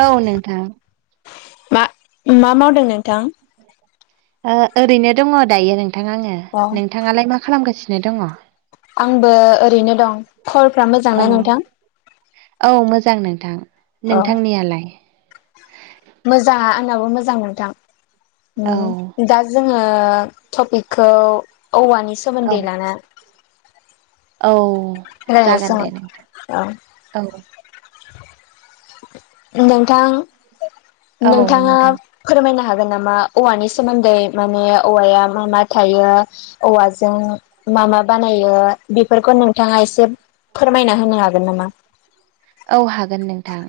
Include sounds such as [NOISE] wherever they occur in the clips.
औ नोंथां मा मा मावदों नोंथां ओ ओरैनो दंङो दायो नोंथां आंङो अ नोंथांङालाय मा खालामगासिनो दंङो आंबो ओरैनो दं खबरफ्रा औ मोजांना नोंथां औ मोजां नोंथां नोंथांनियालाय मोजांआ आंनाबो मोजां औ नोंथां दा जोंङो टपिकखौ औवानि औ सोमोन्दै लाना औ रायलायनोसै जागोन दे नोंथां औ औ नोंथां औ नोंथांङा नोंथां फोरमायनो हागोन नामा औवानि सोमोन्दै माने औवाया मा मा थायो। औवाजों मा मा बानायो बेफोरखौ नोंथांङा एसे फोरमायना होनो हागोन नामा? औ हागोन नोंथां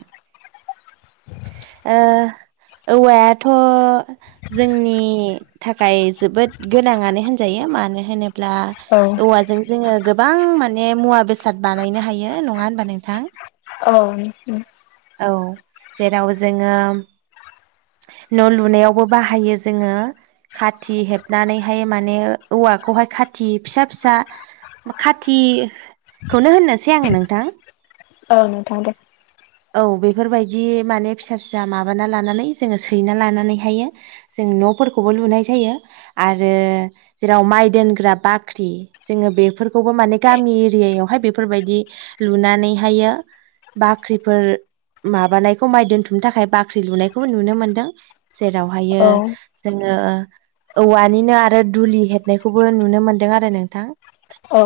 ओ औवायाथ' जोंनि थाखाय जोबोद गोनांआनो होनजायो मानो होनोब्ला औ औवाजों जोंङो गोबां माने मुवा बेसाद बानायनो हायो नंङा होनबा नोंथां औ औ जेराव जोंङो न' लुनायावबो बाहायो जोंङो खाथि हेबनानैहाय माने औवाखौहाय खाथि फिसा फिसा खाथिखौनो होननोसै आंङो नोंथां औ नोंथां दे औ बेफोरबायदि माने फिसा फिसा माबाना लानानै जोंङो सैना लानानैहायो जों न'फोरखौबो लुनाय जायो आरो जेराव माइ दोनग्रा बाख्रि जोङो बेफोरखौबो माने गामि एरियावहाय बेफोरबायदि लुनानैहायो बाख्रिफोर माबानायखौ माइ दोनथुमनो थाखाय बाख्रि लुनायखौबो नुनो मोनदों। जेरावहायो औ जोंङो औवानिनो आरो दुलि हेबनायखौबो नुनो मोनदों आरो नोंथां औ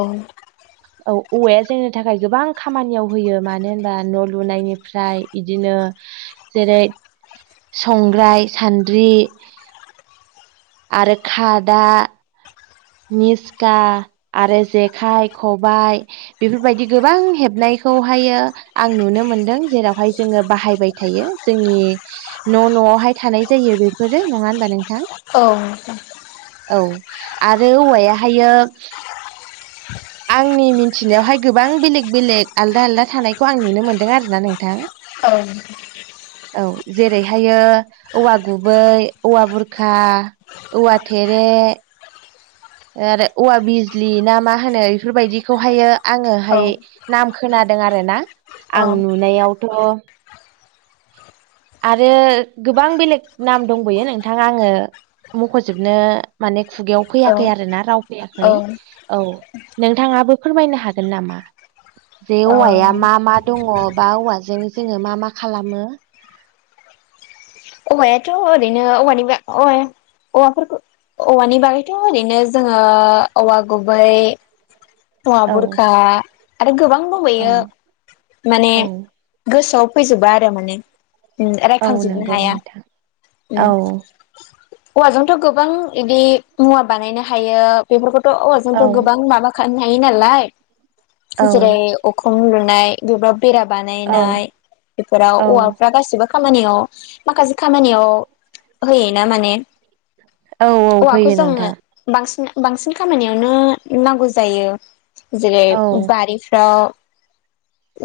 औ औवाया जोंनि थाखाय गोबां खामानियाव होयो मानो होनबा ना लुनायनिफ्राय बिदिनो जेरै संग्राय सान्द्रि आरो खादा निस्खा आरो जेखाइ खबाय बेफोरबायदि गोबां हेबनायखौहायो आं नुनो मोनदों जेरावहाय जोंङो बाहायबाय थायो जोंनि न' न'आवहाय थानाय जायो बेफोरो नंङा होनबा नोंथां औ औ आरो औवा हाय हायो आंनि मिन्थिनायावहाय गोबां बेलेग बेलेग आलदा आलदा थानायखौ आं नुनो मोनदों। दों आरोना नोंथां औ औ जेरै हायो औवा गुबै औवा बुरखा औवा थेरे आरो औवा बिजलि ना मा होनो बेफोरबायदिखौहायो आंङो औ हाय नाम खोनादों आरो ना औ आं नुनायावथ' [INAUDIBLE] आरो गोबां बेलेग नाम दंबोयो नोंथां आंङो मख'जोबनो माने खुगायाव [UNINTELLIGIBLE] आरोना राव फैयाखै औ नोंथाङाबो फोरमायनो हागोन नामा जे औवाया मा मा दंङ बा औवाजों जोंङो मा मा खालामो औवायाथ' ओरैनो औवानि औवाफोरखौ औवानि बागैथ' ओरैनो जोङो औवा गुबै औवा औ बुरखा आरो गोबां औ दबोैयो माने औ गोसोआव फैजोबा आरो माने औ रायखांजोबनो नंगौ हाया नोंथां औ औवाजोंथ' गोबां इदि मुवा बानायनो हायो बेफोरखौथ' औ औवाजोंथ' गोबां माबाखानो हायो नालाय औ जेरै अखुम लुनाय बेफोराव बेरा औ बानायनाय बेफोराव औ औवाफ्रा गासिबो खामानियाव माखासे खामानियाव होयोना माने औ औवाखौ होयो जोंनो नोंथां बांसिन बांसिन खामानियावनो नांगौ जायो जेरै औ बारिफ्राव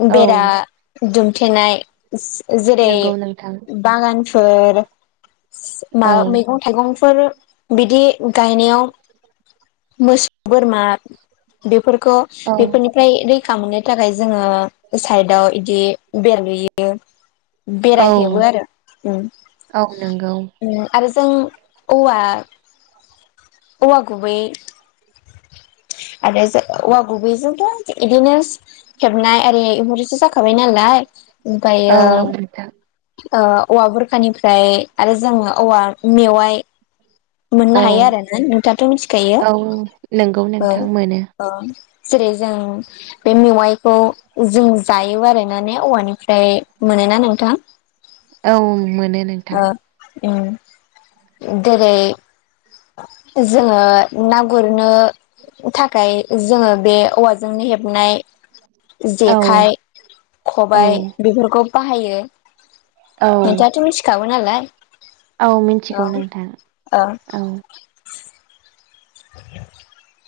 औ बेरा दुमथेनाय जेरै नंगौ नोंथां बागानफोर मा औ मैगं थाइगंफोर बिदि गायनायाव मोसौ बोरमा बेफोरखौ औ बेफोरनि ओम्राय रैखा मोननो थाखाय जोंङो साइदाव इदि बेरलयो औ बेरायहेबो उम औ नंगौ उम आरो जों औवा औवा गुबै आरो औवा गुबैजोंबो इदिनो खेबनाय आरि [UNINTELLIGIBLE] जाखाबाय नालाय औ ओमफायो औ नोंथां ओ औवा बुरखानिफ्राय आरो जोंङो औवा मेवाइ मोननो औ हायो आरो ना नोंथांङाथ' मिथिखायो औ नंगौ औ नोंथां मोनो ओं जेरै जों बे मेवाइखौ जों जायो आरोना ने औवानिफ्राय मोनोना नोंथां औ मोनो नोंथां ओ उम जेरै जोङो ना गुरनो थाखाय जोङो बे औवाजोंनो हेबनाय औ जेखाइ औ खबाय बेफोरखौ बाहायो औ नोंथांङाथ' मिथिखागौ नालाय औ मिथिगौ नोंथां औ [INAUDIBLE]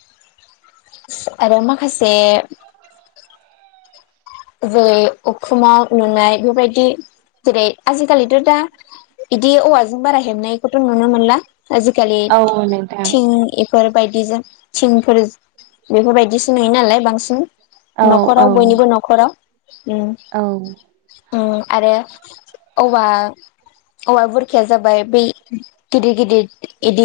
आरो माखासे जेरै अखुमाव नुनाय बेफोरबायदि जेरै आजिखालिथ' दा बिदि औवाजों बारा हेबनायखौथ' नुनो मोनला आजिखालि औ नोंथां थिं बेफोरबायदिजों थिंफोर बेफोरबायदिसो नुयो नालाय बांसिन औ औ न'खराव बयनिबो न'खराव औ आरो औवा औवा बुरखाया जाबाय बै गिदिर गिदिर इदि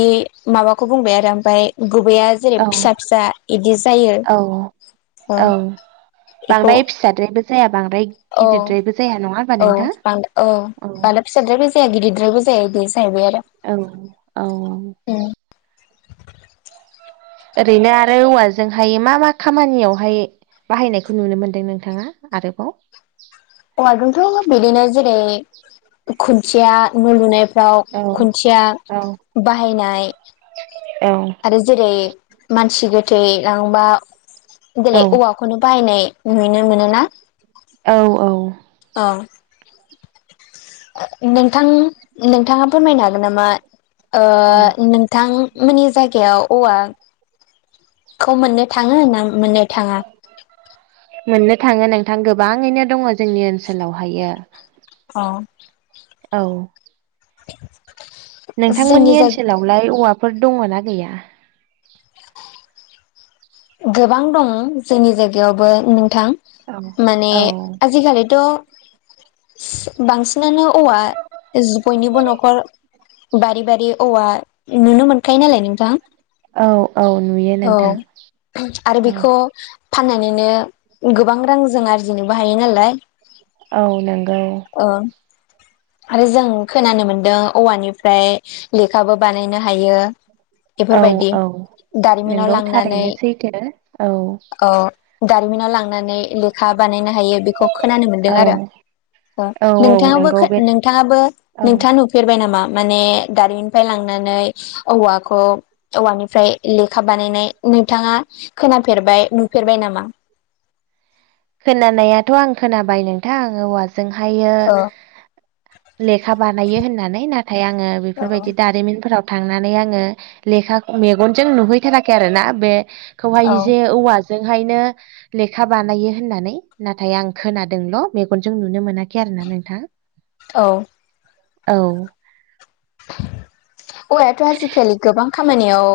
माबाखौ बुंबाय आरो ओमफ्राय गुबैया जेरै औ फिसा फिसा इदि जायो औ बेखौ बांद्राय फिसाद्रायबो जाया बांद्राय गिदिरद्रायबो जाया नङा औ बा नोंथां औ औ बांद्राय फिसाद्रायबो जाया गिदिरद्रायबो जाया बे जाहैबाय आरो औ औ औ औ ओरैनो आरो औवाजोंहाय मा मा खामानियावहाय बाहायनायखौ नुनो मोन्दों नोंथाङा आरोबाव औवाजोंथ' बिदिनो जेरै खुन्थिया न' लुनाय फ्राव औ खुन्थिया औ बाहायनाय औ आरो जेरै मानसि गोथै लाङोबा जेरै औ औवाखौनो बाहायनाय नुनो मोनोना। औ औ औ नोंथां नोंथाङा फोरमायनो हागोन नामा ओ औ नोंथां मोननि जायगायाव औवाखौ मोननो थाङो ना मोननो थाङा? मोननो थाङो नोंथां गोबाङैनो दङ' जोंनि ओनसोलावहायो। औ औ [INAUDIBLE] जोंनि नोंथांमोननि जाय ओनसोलावलाय औवाफोर दङ'ना गैया? गोबां दं जोंनि जायगायावबो नोंथां। औ माने आजिखालिथ' बांसिनानो औवा बयनिबो न'खर बारि बारि औवा नुनो मोनखायो नालाय नोंथां औ औ नुयो औ नोंथां आरो औ बेखौ फाननानैनो गोबां रां जों आरजिनोबो हायो नालाय औ नंगौ ओ आरो जों खोनानो मोनदों औवानिफ्राय लेखाबो बानायनो हायो औ बेफोरबायदि औ दारिमिनाव नंगौ लांनानै थारैनो सैथो औ ओ दारिमिनाव लांनानै लेखा बानायनो हायो बेखौ खोनानो औ मोन्दों आरो औ नोंथाङाब नंगौ बे नोंथाङाबो औ नोंथाङा फेरबाय नामा माने दारिमिननिफ्राय लांनानै औवाखौ। औवानिफ्राय लेखा बानायनाय नोंथाङा खोनाफेरबाय नुफेरबाय नामा? खोनानायाथ' आं खोनाबाय नोंथां आं औवाजोंहायो ओ औ लेखा बानायो होननानै नाथाय आङो औ बेफोरबायदि दारिमिनफोराव थांनानै आङो ओ लेखा ओ मेगनजों नुहैथाराखै आरोना बे औ खौहाय जे औवाजोंहायनो लेखा बानायो। होननानै नाथाय आं खोनादोंल' मेगनजों नुनो मोनाखै आरो ना नोंथां। औ। औ औवायाथ' आजिखालि गोबां खामानियावो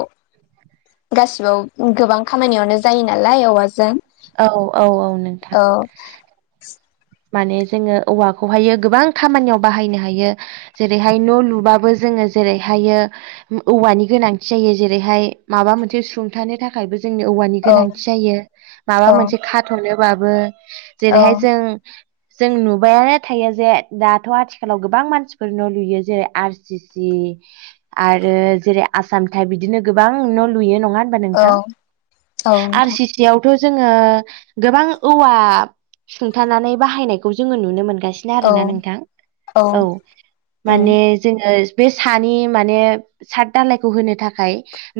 गासिबाव गोबां खामानियावनो जायो नालाय औवाजों। औ औ औ नोंथां। ओ माने जोङो औवाखौहायो गोबां खामानियाव बाहायनो हायो। जेरैहाय न' लुबाबो जोङो जेरैहायो। औवानि गोनांथि जायो जेरैहाय माबा मोनसे सुंथानो थाखायबो जोंनो औवानि औ गोनांथि जायो माबा औ मोनसे खाथ'नोबाबो जेरैहाय औ जों [INAUDIBLE] जों नुबायानो थायो जे दाथ' आथिखालाव गोबां मानसिफोरन' लुयो जेरै आर सि सि आरो जेरै आसामथायाइप बिदिनो गोबां न' लुयो नङा होमबा नोंथां औ औ आर नोंथां सि बेयावथ' जोङो गोबां औवा सुंथानानै ओ बायनायखौ जो नुनो मोनगासिनो औ आरोना नोंथां औ उम माने ओ जोङो बे सानि माने सात दलायखौ होनो थाखाय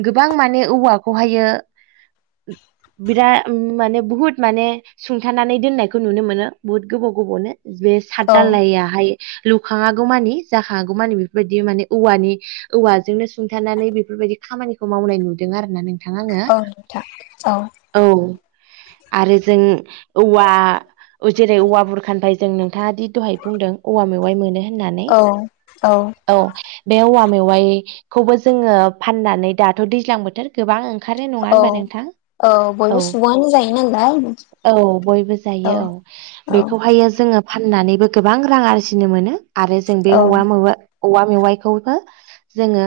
गोबां माने औवाखौहायो बिरा माने बुहुत माने सुंथानानै दोननायखौ नुनो मोनो बुहुत गोबाव गोबावनो बे सात औ दालायाहाय लुखाङागौ मानि जाखाङांगौ मानि बेफोरबायदि माने औवानि औवाजोंनो सुंथानानै बेफोरबायदि खामानिखौ मावनाय नुदों आरो ना नों थां आङो औ नोंथां औ आरो जों औवा जेरै औवा बुरखानिफ्राय जों नोंथाङा दि दहाय बुंदों औवा मेवाइ मोनो होननानै औ औ बे औवा मेवाइखौबो जोङो फाननानै दाथ दैज्लां बोथोर गोबां ओंखारो नङा औ होनबा नोंथां औ औ बयबो सुबुङानो जायो नालाय औ बयबो जायो औ औ बेखौहायो जोङो फाननानैबो गोबां रां आरजिनो मोनो आरो जों बे औ औवा मेवा औवा मेवाइखौबो जोङो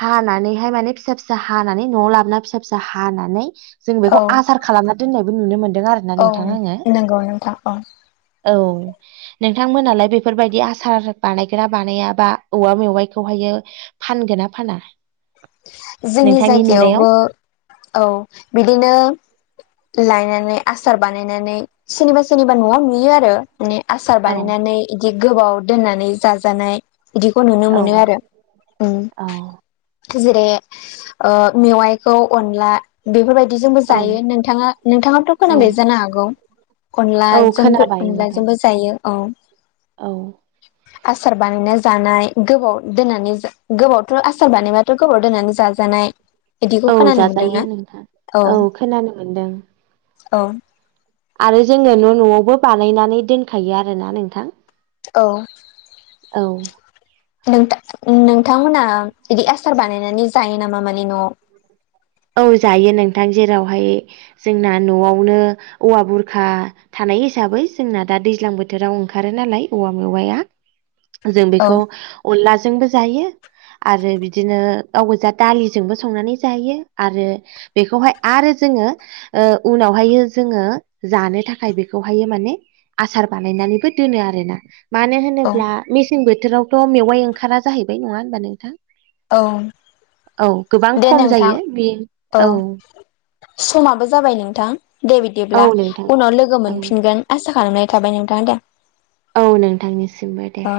हानानैहाय माने फिसा फिसा हानानै न'आव लाबोन फिसा फिसा हानानै जों औ बेखौ आसार खालामना दोननायबो नुनो मोनदों आरो औ नंगौ नोंथां औ औ नोंथांमोनालाय बेफोरबायदि आसार बानायग्रा बानायाबा औवा मेवाइखौहायो फानगोनना फाना जोंनि नोंथांनि नुनायाव जायगायावबो औ बिदिनो लायनानै आसार बानायनानै सोरनिबा सोरनिबा न'आव नुयो आरो माने आसार औ बानायनानै इदि गोबाव दोननानै जाजानाय बिदिखौ नुनो औ मोनो आरो उम औ जेरै ओ मेवाइखौ अनला बेफोरबायदिजोंबो औ जायो नोंथाङा नोंथाङाथ औ खोनाबाय जानो हागौ औ अनलाजोंबो खोनाबाय नोंथां अनलाजोंबो जायो औ औ आसार बानायना जानाय गोबाव दोननानै जा गोबावथ आसार बानायबा थ गोबाव दोननानै जाजानाय इदिखौ औ खोनानो मोनदोंना जाजायो नोंथां औ खोनानो मोनदों औ आरो जोङो न' न'आवबो बानायनानै दोनखायो आरोना नोंथां औ औ नोंथा नोंथांमोनहा इदि आसार बानायनानै जायो नामा माने न'आव औ जायो नोंथां जेरावहाय जोंना न'आवनो औवा बुरखा थानाय हिसाबै जोंना दा दैज्लां बोथोराव ओंखारो नालाय औवा मेवाया जों औ बेखौ अनलाजोंबो जायो आरो बिदिनो गाव गोजा दालिजोंबो संनानै जायो आरो बेखौहाय आरो जोङो ओ उनावहाय जोङो जानो थाखाय बेखौहायो माने आसार बानायनानैबो दोनो आरोना मानो औ होनोब्ला मेसें बोथोरावथ मेवाइ ओंखारा जाहैबाय नङा होनबा नोंथां औ औ गोबां दे खम नोंथां जायो बे औ समाबो जाबाय नोंथां दे औ बिदिब्ला नोंथां उनाव लोगो औ मोनफिनगोन आसा खालामनाय थाबाय नोंथां दे औ नोंथांनिसिमबो दे